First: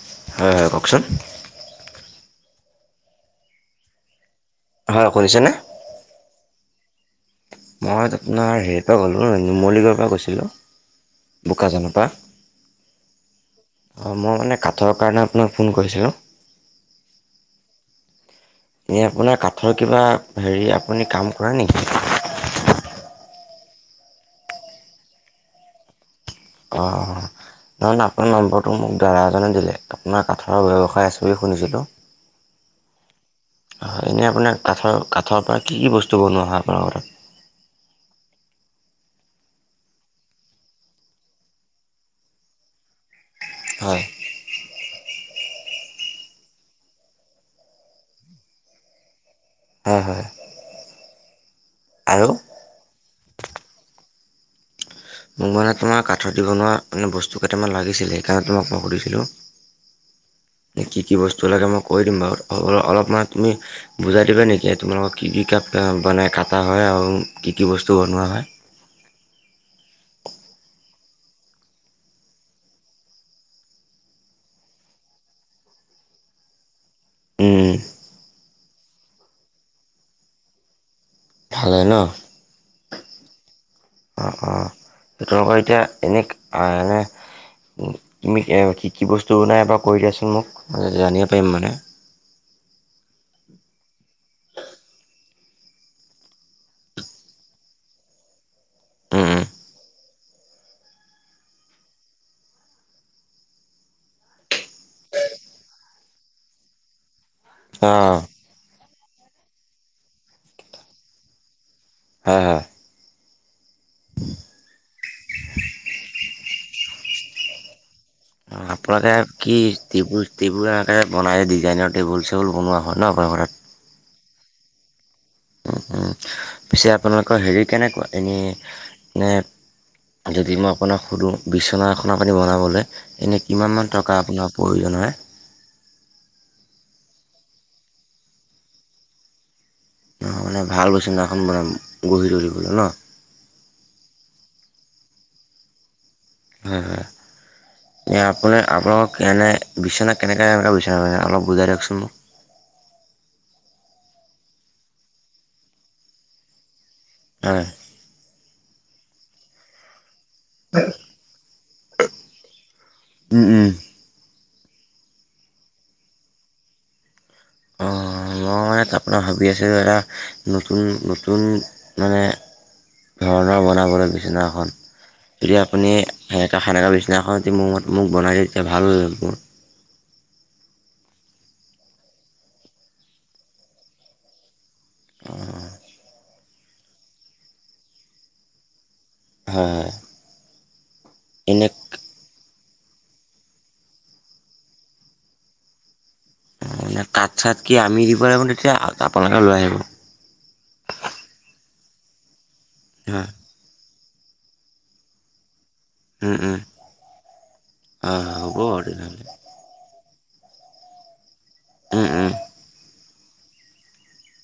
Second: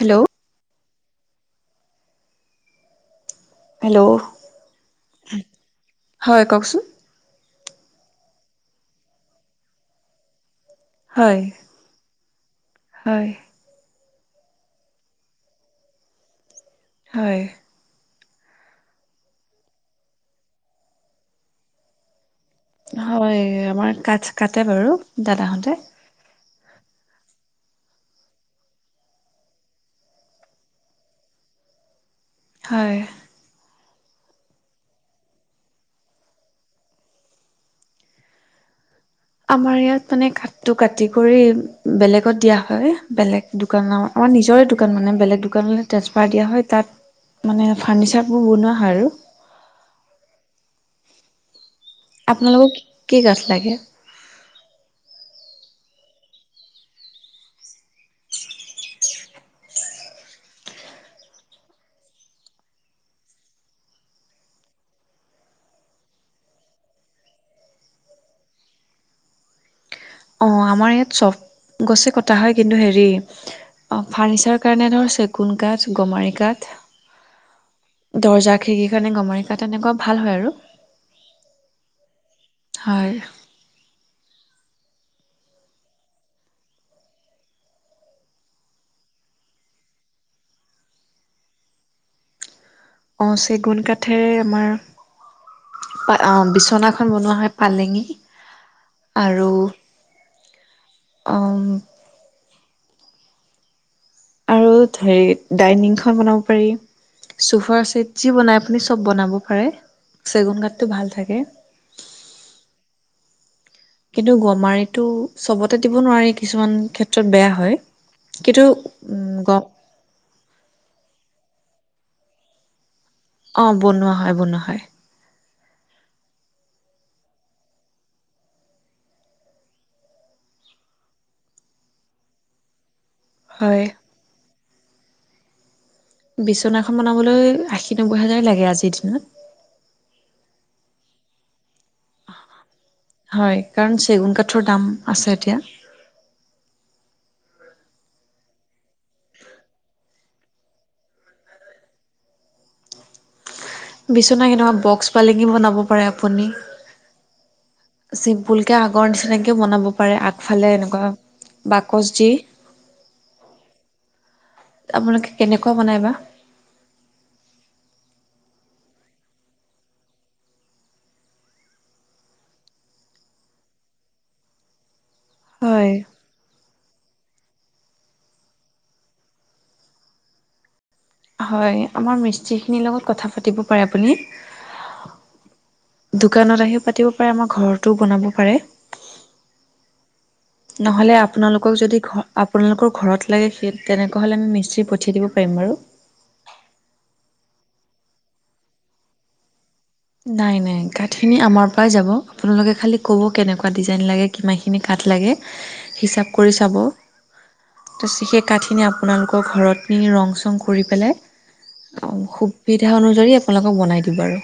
Hello. হয় হয় কওকচোন। হেল্ল'। হয় শুনিছেনে? হয় কওকচোন। মই আপোনাৰ হেৰিৰ পৰা ক'লোঁ নুমলীগড়ৰ পৰা কৈছিলোঁ। হয় বোকাজানৰ পৰা। হয় অ', মই মানে কাঠৰ কাৰণে আপোনাক ফোন কৰিছিলোঁ। হয়। এ আপোনাৰ কাঠৰ কিবা হেৰি আপুনি কাম কৰে নেকি। হয়, আমাৰ কাঠ কাটে বাৰু দাদাহতে। অ'। নহয়য় আপোনাৰ নম্বৰটো মোক দাদা এজনে দিলে আপোনাৰ কাঠৰ ব্যৱসায় আছে বুলি শুনিছিলোঁ [unintelligible] হয়। হয় হয় এনেই আপোনাৰ কাঠৰ কাঠৰ পৰা কি বস্তু বনোৱা হয় আপোনাৰোক তাত? আমাৰ ইয়াত মানে কাঠটো কাটি কৰি বেলেগত দিয়া হয় বেলেগ হয় দোকানত আমাৰ নিজৰে দোকান মানে বেলেগ দোকানলৈ ট্ৰেন্সফাৰ দিয়া হয় তাত মানে ফাৰ্ণিচাৰবোৰ বনোৱা হয় আৰু। হয় হয়। আৰু আপোনালোকক কি কাঠ লাগে? মোক মানে তোমাৰ কাঠত দি বনোৱা মানে বস্তু কেইটামান লাগিছিলে, সেইকাৰণে তোমাক মই সুধিছিলোঁ। কি- কি বস্তু লাগে মই কৈ দিম বাৰু অলপমান তুমি বুজাই দিবা নেকি তোমালোকৰ কি- কি কাঠ মানে কাটা হয় আৰু কি- কি বস্তু বনোৱা হয়। অ', আমাৰ ইয়াত চব গছে কটা হয় কিন্তু হেৰি অ', ফাৰ্ণিচাৰৰ কাৰণে ধৰক চেগুন কাঠ, গমাৰি কাঠ, উম দৰ্জা খিৰিকিৰ কাৰণে গমাৰি কাঠ তেনেকুৱা ভাল হয় আৰু। ভাল হয় ন। হয় অ', অ', সেইটো আকৌ এতিয়া এনেই অ এনে উম্, তুমি কি- কি বস্তু বনাই এবাৰ কৈ দিয়াচোন মোক, জানিব পাৰিম মানে। অ', চেগুন কাঠেৰে আমাৰ অ', বিচনাখন বনোৱা হয় পালেঙ অঁ আৰু অ' আৰু হেৰি ডাইনিংখন বনাব পাৰি, চোফাৰ চিট যি বনাই আপুনি চব বনাব পাৰে, চেগুন কাঠটো ভাল থাকে। হয়-হয়। কিন্তু, গমাৰিটো চবতে দিব নোৱাৰি কিছুমান ক্ষেত্ৰত বেয়া হয়। কিন্তু আপোনালোকে উম, কি গ টেবুল টেবুলৰ আকাৰত বনাই ডিজাইনৰ টেবুল চেবুল বনোৱা হয় ন আপোনাৰ ঘৰত। অ', বনোৱা হয়-বনোৱা হয়। উম- উম, পিছে আপোনালোকৰ হেৰি কেনেকুৱা এনেই মানে যদি মই আপোনাক সোধোঁ, বিচনা এখন আপোনি বনাবলে এনে হয় কিমানমান টকা আপোনাৰ প্ৰয়োজন হয়? বিচনাখন বনাবলৈ আশী নব্বৈ হাজাৰে লাগে আজিৰ দিনত। নহয় মানে ভাল বিচনা এখন বনাম, গঢ়ি তুলিবলে ন। হয়, কাৰণ চেগুন কাঠৰ দাম আছে এতিয়া। হয়-হয়। এয়া আপোনাৰ আপোনালোকক এনে বিচনা কেনেকে কেনেুকোৱা বিচাৰে অলপ বুজাই দিয়কচোন মোক। বিচনা কেনেকুৱা বক্স পালেঙি বনাব পাৰে আপুনি। [unintelligible] চিম্পুলকে আগৰ নিচিনাকেও বনাব পাৰে আগফালে এনেকুৱা বাকচ দি, উম উম আপোনালোকে কেনেকুৱা বনাই বা। অ', মই মানে আপোনাৰ ভাবি আছো এটা নতুন- নতুন মানে ধৰণৰ বনাবলে বিচনাখন। যদি হয় আপুনি সেনেকা- সেনেকা বিচনা এখন যদি মোক-মোক বনাই দিয়ে, তেতিয়া ভাল। হয়, আমাৰ মিস্ত্ৰীখিনিৰ লগত কথা পাতিব পাৰে আপুনি। দোকানত আহিও পাতিব পাৰে, আমাৰ ঘৰটো বনাব পাৰে। হয়। নহ'লে এনে আপোনালোকক যদি ঘৰ আপোনালোকৰ ঘৰত লাগে সেই তেনেকুৱা হ'লে আমি মিস্ত্ৰী পঠিয়াই দিব পাৰিম বাৰু। অ, কাট-চাট কি আমি দিব লাগিব নে আপোনালোকে লৈ আহিব? নাই, নাই কাঠ খিনি আমাৰ পৰাই যাব আপোনালোকে খালি ক'ব হয়, কেনেকুৱা ডিজাইন লাগে কিমান খিনি কাঠ লাগে। হিচাপ উম, কৰি উম, চাব, তাৰ পিছত হয়, হয়, সেই হ'ব কাঠ বাৰু খিনি তেনেহ'লে, আপোনালোক ঘৰত নি ৰং-চং কৰি পেলাই, উম, উম। খুব সুবিধা অনুযায়ী আপোনালোকক বনাই দিব আৰু।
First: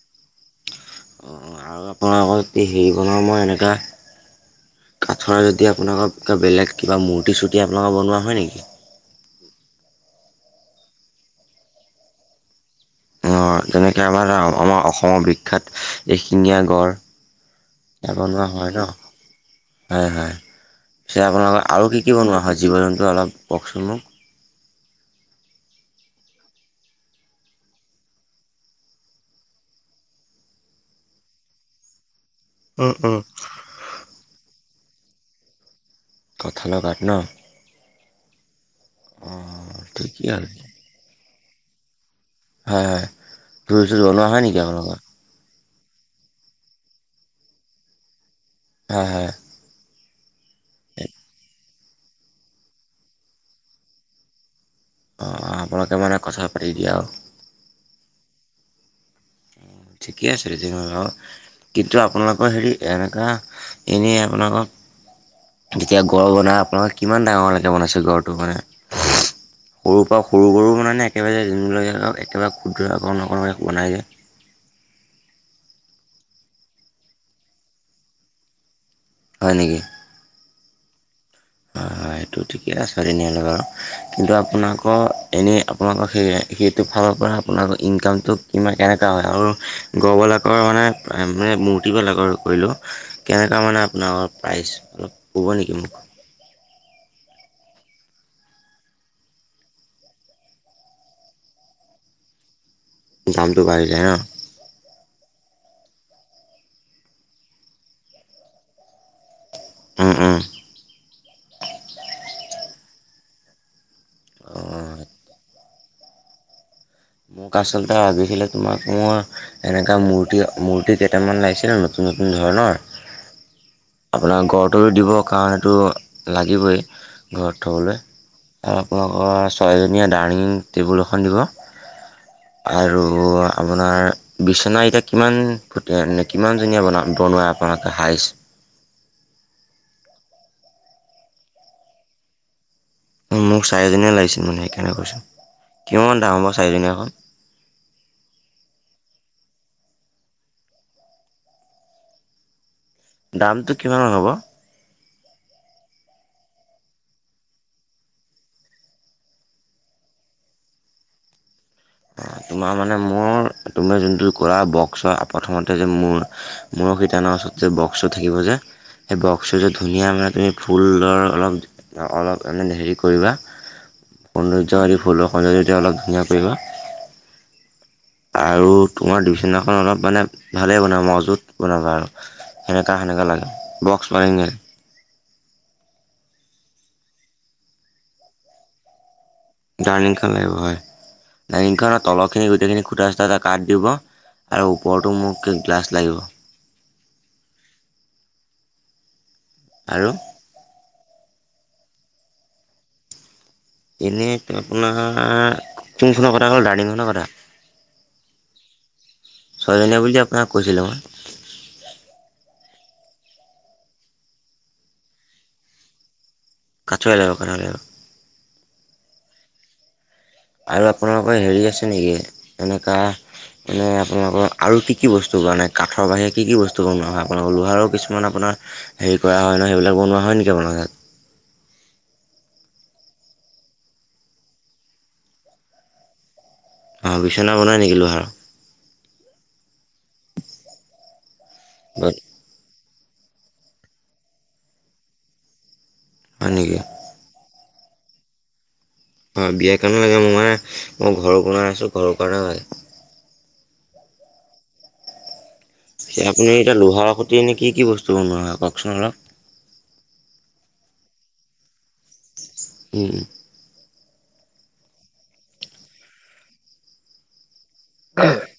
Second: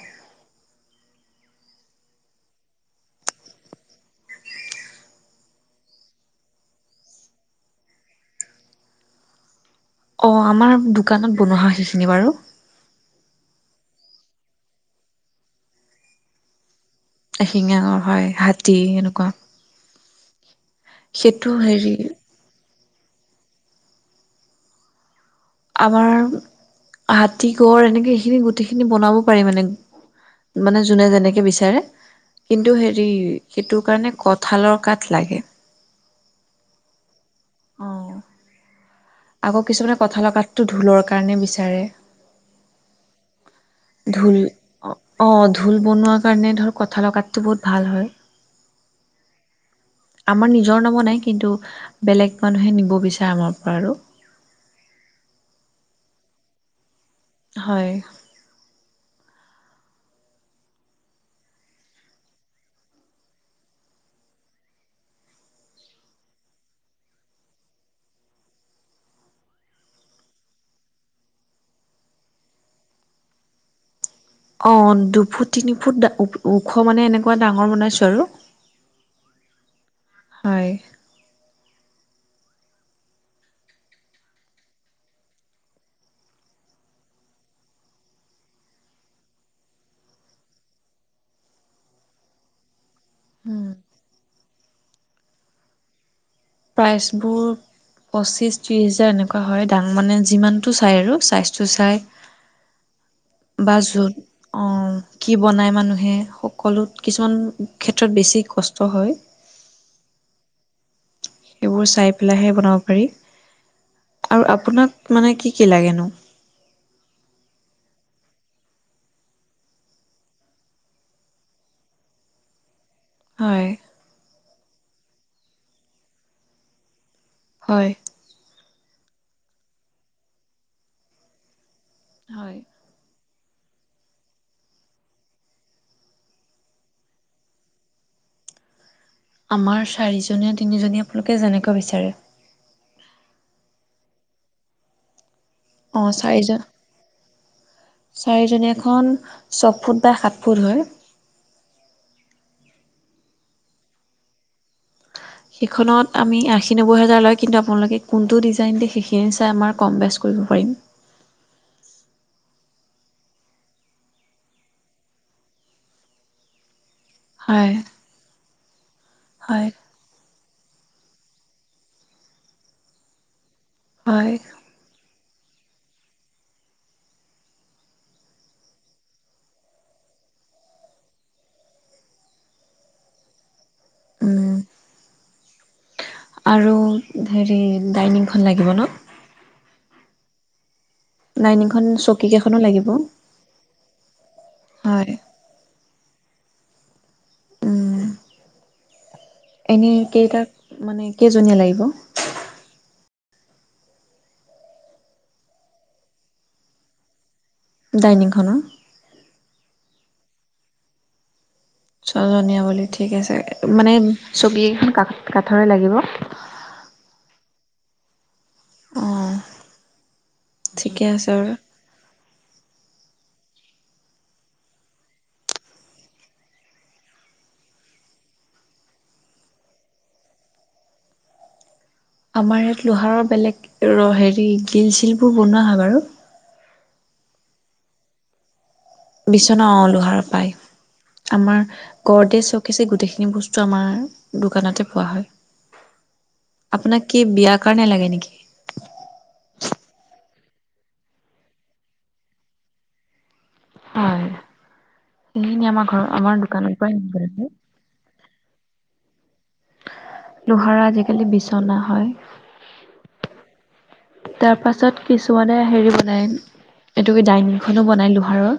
অ', আৰু আপোনালোকৰ যদি হেৰি বনাও মই এনেকা কাঠৰ যদি আপোনালোকৰ কিবা বেলেগ কিবা মূৰ্তি-চূৰ্তি আপোনালোকৰ বনোৱা হয় নেকি। অ', আমাৰ দোকানত বনোৱা হয় সেইখিনি বাৰু। অ, যেনেকে আমাৰ, আমাৰ অসমৰ বিখ্যাত এশিঙীয়া গঁড়। ৰহিঙীয়া গড় হয়, হাতী এনেকুৱা। হয়, হয় পিছে সেইটো আপোনালোকৰ আৰু হেৰি কি কি বনোৱা হয় জীৱ-জন্তু অলপ কওকচোন মোক। আমাৰ হাতী, গঁড় এনেকে এইখিনি গোটেইখিনি বনাব পাৰি মানে। মানে যোনে যেনেকে বিচাৰে, কিন্তু উম, হেৰি উম। সেইটো কাৰণে কঠালৰ কাঠ লাগে। কঁঠালৰ কাঠ ন। অ' আকৌ অ', কিছুমানে ঠিকেই কঁঠালৰ আৰু কাঠটো ঢোলৰ কাৰণে বিচাৰে। হয়-হয়। ঢোল অ, ঢোল বনোৱাৰ কাৰণে ধৰ কঁঠালৰ কাঠটো বহুত ভাল হয়। হয়-হয়। আমাৰ নিজৰ নৱনাই কিন্তু বেলেগ মানুহে নিব বিচাৰে আমাৰ পৰা আৰু। অ, অ, আপোনালোকে মানে কথা পাতি দিয়ে আও। হয়। ঠিকে আছে তেতিয়াহলে বাও। কিন্তু আপোনালোকৰ হেৰি এনেকুৱা এনেই আপোনালোকৰ যেতিয়া গড় বনাই আপোনালোকে কিমান ডাঙৰলেকে বনাইছে গড়টো মানে? [unintelligible] সৰুৰ পৰা সৰু গঁড়ো বনাই নে একেবাৰে দিনকে একেবাৰে ক্ষুদ্ৰ অকণ অকণ বনাই যায়। অ, দুফুট, তিনি ফুট ওখ মানে এনেকুৱা ডাঙৰ বনাইছো আৰু। হয় নেকি? হয়। হয়, হয় সেইটো ঠিকেই আছে তেনেহলে বাৰু, কিন্তু আপোনালোকৰ এনেই আপোনালোকৰ সেই সেইটো ফালৰ পৰা আপোনালোকৰ ইনকামটো কিমান কেনেকুৱা হয়? আৰু গঁড়বিলাকৰ মানে মূৰ্তি বেলাগৰ কৰিলো কেনেকুৱা মানে আপোনাৰ প্ৰাইচ অলপ ক'ব নেকি মোক? প্ৰাইজ বোৰ পঁচিছ, ত্ৰিছ হোজাৰ এনেকুৱা হয় দাম মানে। যিমানটো চাই আৰু চাইজটো চাই। [inaudible] বাঢ়ি যায় ন? বাজুত অ কি বনায় মানুহে সকলোত কিছুমান ক্ষেত্ৰত বেছি কষ্ট হয়। উ উম সেইবোৰ চাই পেলাইহে বনাব পাৰি। আৰু অ আপোনাক মানে কি কি লাগেনো? মোক আচলতে লাগিছিলে তোমাক মোৰ এনেকোৱা মূৰ্তি মূৰ্তি কেইটামান লাগিছিলে নতুন নতুন ধৰণৰ। হয়। আপোনাৰ গড়টো দিব কাৰণ এইটো লাগিবই ঘৰত হয় থ'বলৈ। আৰু আপোনালোকৰ ছয়জনীয়া ডাইনিং টেবুল এখন দিব। হয়। আৰু আপোনাৰ বিচনা এতিয়া কিমান ফুটিয়া কিমানজনীয়া বনা বনোৱা? অক হাইছ আমাৰ চাৰিজনীয়া তিনিজনী আপোনালোকে যেনেকৈ বিচাৰে মোক চাৰিজনীয়ে লাগিছিল মানে সেইকাৰনে কৈছো অ চাৰিজন চাৰিজনীয়া খন ছফুট বা সাত ফুট হয় দামটো কিমান-মান হ'ব? সেইখনত আমি আশী নব্বৈ হোজাৰ লয় কিন্তু আপোনালোকে কোনটো ডিজাইন দিয়ে সেইখিনি চাই আমাৰ কম বেছ কৰিব পাৰিম। অ তোমাৰ মানে মোৰ তোমাৰ যোনটো কৰা বক্স হয় প্ৰথমতে যে মোৰ মূৰ সিটানাৰ ওচৰত যে হয় বক্সটো থাকিব যে সেই বক্সটো হয় যে ধুই ধুনিয়া মানে তুমি ফুলৰ অলপ অলপ মানে হেৰি কৰিবা। হয় সৌন্দৰ্য ফুলৰখন যদি অলপ ধুনীয়া কৰিবা। আৰু তোমাৰ বিচিনাখন অলপ মানে ভালেই বনাব মজুত বনাবা আৰু। সেনেকা সেনেকা লাগে, বক্স পালেঙে উম। আৰু হেৰি ডাইনিংখন লাগিব ন ডাইনিঙখন লাগিব হয় ডাইনিংখন ডাইনিঙখনৰ চকী তলৰখিনি কেইখনো গোটেইখিনি লাগিব। খুটা চুটা এটা কাঠ দিব আৰু হয় ওপৰতো মোক কি ক্লাছ লাগিব উম এনেই আৰু কেইটাক মানে কেইজনীয়া লাগিব এনেই আপোনাৰ কোনখনৰ কথা হ'ল ডাইনিঙখনৰ কথা ডাইনিংখনৰ ছয়জনীয়া বুলি আপোনাক কৈছিলো মই ছজনীয়া বুলি ঠিক আছে মানে চকী কেইখন কাষ কাঠৰে লাগিব কাঠৰে লাগিব কাঠৰে লাগিব অ আৰু ঠিকে আছে আপোনালোকৰ বাৰু হেৰি আছে নেকি এনেকা এনেই আপোনালোকৰ আৰু কি কি বস্তু বনে কাঠৰ বাহিৰে কি কি বস্তু বনোৱা হয় আপোনালোকৰ লোহাৰৰ কিছুমান আপোনাৰ আপোনাৰ হেৰি কৰা হয় নহয় সেইবিলাক বনোৱা হয় নেকি আপোনাৰ তাত আমাৰ ইয়াত লোহাৰৰ বেলেগ হেৰি গিল চিল বোৰ বনোৱা হয় বাৰু অ বিছনা বনাই নেকি লোহাৰৰ বিচনা অ লোহাৰ পায় আমাৰ ঘৰতে চব দিছে গোটেইখিনি বস্তু আমাৰ দোকানতে পোৱা হয় হয় নেকি আপোনাক কি বিয়াৰ কাৰণে লাগে নেকি হয় বিয়াৰ কাৰণে লাগে মোৰ মানে মই ঘৰৰ বনাই আছো ঘৰৰ কাৰণেও লাগে হয় এইখিনি আমাক আপুনি এতিয়া লোহাৰ সতে এনে কি বস্তু বনোৱা হয় কওকচোন অলপ লোহাৰৰ আজিকালি বিচনা হয় উম তাৰ পাছত কিছুমানে হেৰি বনাই এইটো কি ডাইনিং এখনো বনাই লোহাৰৰ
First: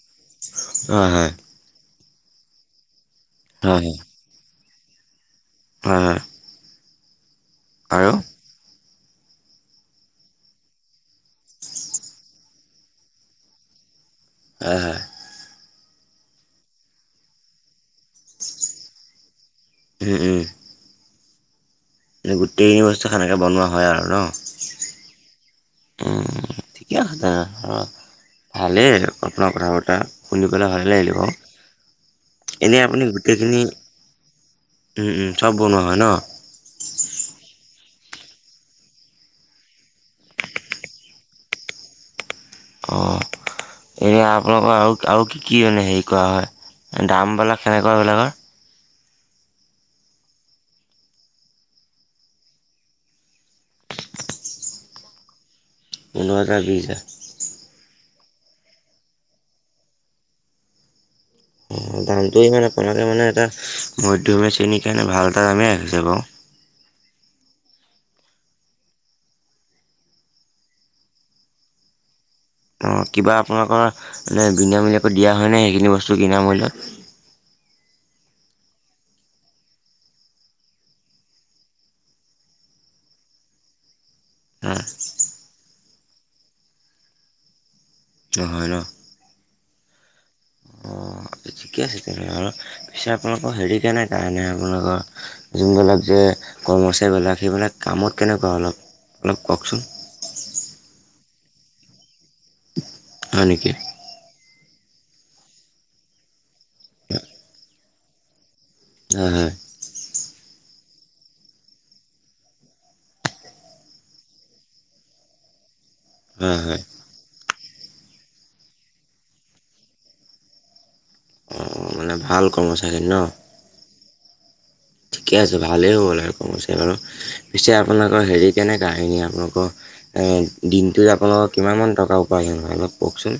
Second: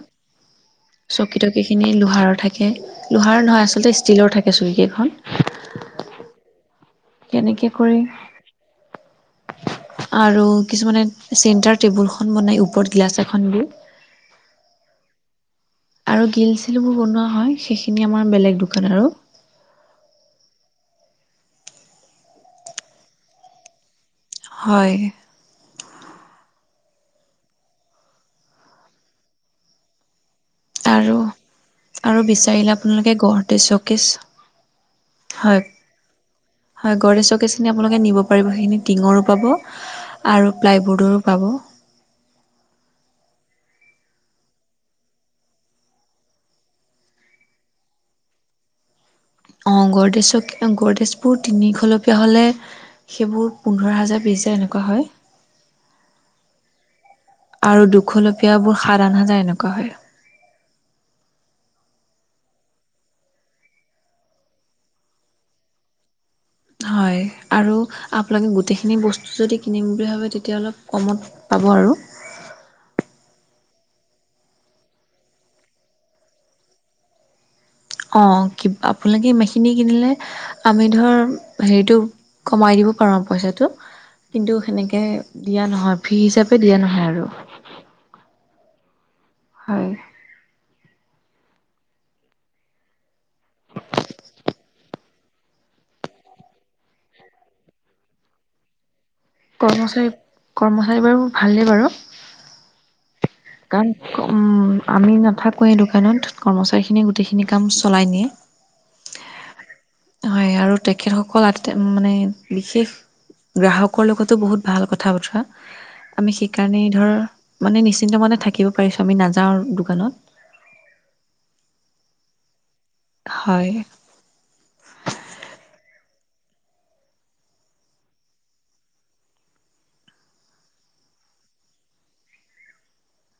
চকী তকী খিনি লোহাৰৰ থাকে লোহাৰৰ নহয় হয় হয় হয় আচলতে ষ্টীলৰ থাকে চকী কেইখন হয় হয় কেনেকে আৰু আৰু কিছুমানে চেণ্টাৰ টেবুলখন বনাই ওপৰত গিলাচ এখন দি হয় হয় আৰু গ্ৰীল চিলবোৰ বনোৱা হয় সেইখিনি আমাৰ বেলেগ দোকান আৰু উম উম এ গোটেইখিনি বস্তু সেনেকে বনোৱা হয় আৰু ন হয় ঠিকে আছে দে ধৰক ভালেই আপোনাৰ কথা বতৰা শুনি পেলাই ভাল লাগিলে আৰু বাও আৰু বিচাৰিলে এনেই আপুনি আপোনালোকে গড়তে গোটেইখিনি চকেচ উ উম চব বনোৱা হয় ন? হয় গড়দেছ চকেজখিনি আপোনালোকে নিব পাৰিব সেইখিনি টিঙৰো পাব আৰু প্লাইবৰ্ডৰো পাব অ এনে আপোনালোকৰ আৰু আৰু কি কি মানে হেৰি কৰা হয় দামবিলাক কেনেকোৱা এইবিলাকৰ অ গড়দেজ গড়দেজবোৰ তিনিখলপীয়া হ'লে সেইবোৰ পোন্ধৰ হাজাৰ বিছ হাজাৰ এনেকোৱা হয় পোন্ধৰ হাজাৰ বিছ হাজাৰ আৰু দুখলপীয়া বোৰ সাত আঠ হাজাৰ এনেকোৱা হয় অ দামটো ইমান আপোনালোকে মানে এটা মধ্যমীয়া শ্ৰেণীৰ কাৰণে ভাল এটা দামেই ৰাখিছে বাও হয় আৰু আপোনালোকে গোটেইখিনি বস্তু যদি কিনিম বুলি ভাবে তেতিয়া অলপ কমত পাব আৰু অ কিবা আপোনালোকৰ মানে বিনামূলীয়াকৈ দিয়া হয়নে সেইখিনি বস্তু বিনামূল্যত। অ কি আপোনালোকে ইমাখিনি কিনিলে আমি ধৰ হেৰিটো কমাই দিব পাৰো আৰু পইচাটো কিন্তু সেনেকে দিয়া নহয় ফ্ৰী হিচাপে দিয়া নহয় আৰু নহয় ন হয় অ ঠিকে আছে তেনেহলে আৰু পিছে আপোনালোকৰ হেৰি কে নাই কাৰণে আপোনালোকৰ যোনবিলাক যে কৰ্মচাৰীবিলাক সেইবিলাক কামত কেনেকোৱা অলপ? অলপ কওকচোন কৰ্মচাৰী কৰ্মচাৰী বাৰু ভালেই বাৰু হয় নেকি হয় কাৰণ আমি নাথাকো এই দোকানত কৰ্মচাৰী খিনিয়ে গোটেইখিনি কাম চলাই নিয়ে হয় হয় হয় আৰু তেখেতসকল আ মানে বিশেষ গ্ৰাহকৰ লগতো বহুত ভাল কথা বতৰা আমি হয় সেইকাৰণে হয় ধৰ মানে নিশ্চিন্ত মতে থাকিব পাৰিছো আমি নাযাও দোকানত অ মানে ভাল কৰ্মচাৰী ন? হয় ঠিকে আছে ভালেই হ'ব লাগে কৰ্মচাৰী বাৰু পিছে আপোনালোকৰ হেৰি কেনেকোৱা এনেই আপোনালোকৰ এ দিনটোত আপোনালোকৰ কিমান মান টকা উপাৰ্জন হয় অলপ কওকচোন?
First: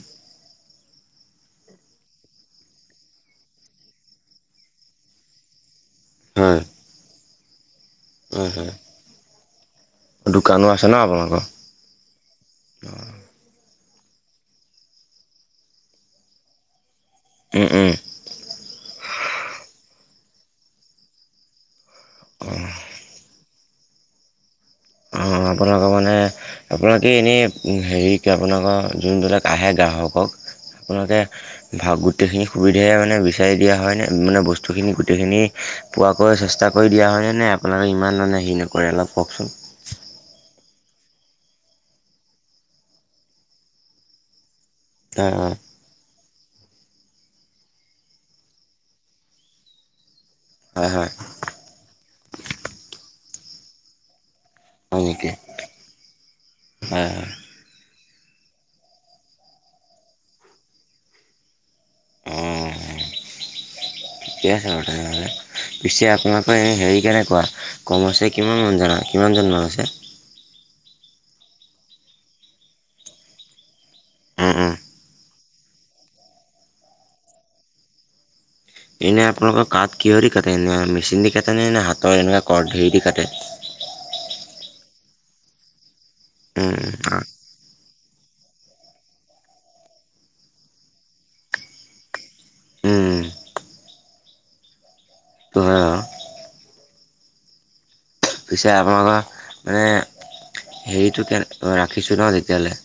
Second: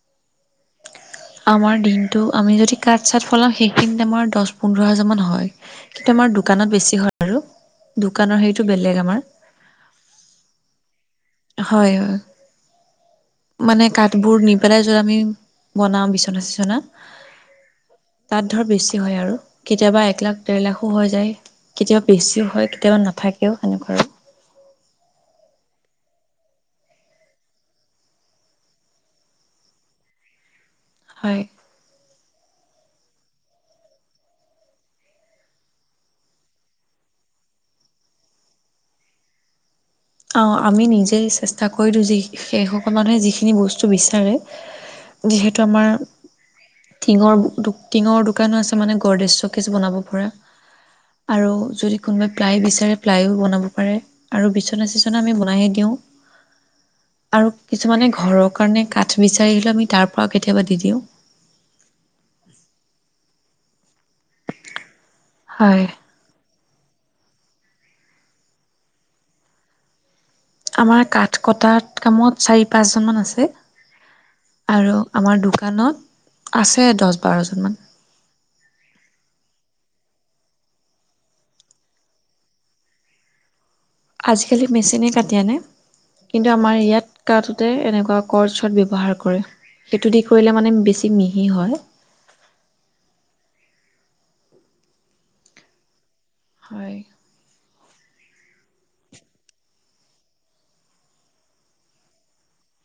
আমাৰ দিনটো আমি যদি কাঠ চাট ফলাও সেইখিনিত আমাৰ দহ পোন্ধৰ হাজাৰ মান হয়। কিন্তু আমাৰ হয় দোকানত বেছি হয় আৰু দোকানৰ হয় হেৰিটো হয় বেলেগ আমাৰ দোকানো আছে ন আপোনালোকৰ হয় হয় মানে কাঠবোৰ নি পেলাই যত আমি বনাওঁ বিচনা চিচনা উম উম তাত ধৰ বেছি হয় আৰু কেতিয়াবা এক লাখ ডেৰ লাখো হৈ যায়। কেতিয়াবা বেছিও অঁ হয় কেতিয়াবা নাথাকেও সেনেকুৱা আৰু। অ আপোনালোকৰ মানে আপোনালোকে এনেই হেৰি আপোনালোকৰ যোনবিলাক আহে গ্ৰাহকক হয়। আপোনোলোকে ভাৱ গোটেইখিনি সুবিধাই মানে বিচাৰি দিয়া হয় নে মানে বস্তুখিনি গোটেইখিনি পোৱাকৈ চেষ্টা কৰি দিয়া হয়নে নে আপোনালোকে ইমান মানে হেৰি নকৰে অলপ কওকচোন? অ আমি নিজেই চেষ্টা কৰি দিওঁ যি সেইসকল মানুহে যিখিনি বস্তু বিচাৰে হয় হয় যিহেতু আমাৰ টিঙৰ টিঙৰ দোকানো আছে মানে গৰ্দেশ, চৌকেজ বনাব পৰা। হয় হয় আৰু যদি কোনোবাই প্লাই বিচাৰে প্লাইও বনাব পাৰে আৰু বিছ বিছনা হয় চিছনা নেকি আমি বনাই হে দিওঁ, হয় হয় আৰু কিছুমানে ঘৰৰ কাৰণে কাঠ বিচাৰি আহিলেও আমি তাৰ পৰাও কেতিয়াবা দি দিওঁ অ, ঠিকে আছে হয় পিছে আপোনাক অ হেৰি কেনেকোৱা কম হৈছে কিমান মান জানা কিমানজন মান মানুহ আছে আমাৰ কাঠ কটাত কামত চাৰি পাঁচজনমান আছে উম উম আৰু আমাৰ দোকানত আছে দছ বাৰজনমান এনেই আপোনালোকৰ কাঠ কিহৰ দি কাটে এনে মেচিন দি কাটেনে নে হাতৰ এনেকুৱা কৰত হেৰি দি কাটে? আজিকালি মেচিনেই কাটি আনে কিন্তু আমাৰ ইয়াত উম গাঁৱত তে এনেকুৱা কৰৰ্ট চৰৰ্ট ব্যৱহাৰ কৰে সেইটো দি কৰিলে মানে বেছি মিহি হয়। উম উম ত হয় আও হয় পিছে আপোনা পৰা মানে হেৰিটো কে ৰাখিছোঁ ন তেতিয়াহ'লে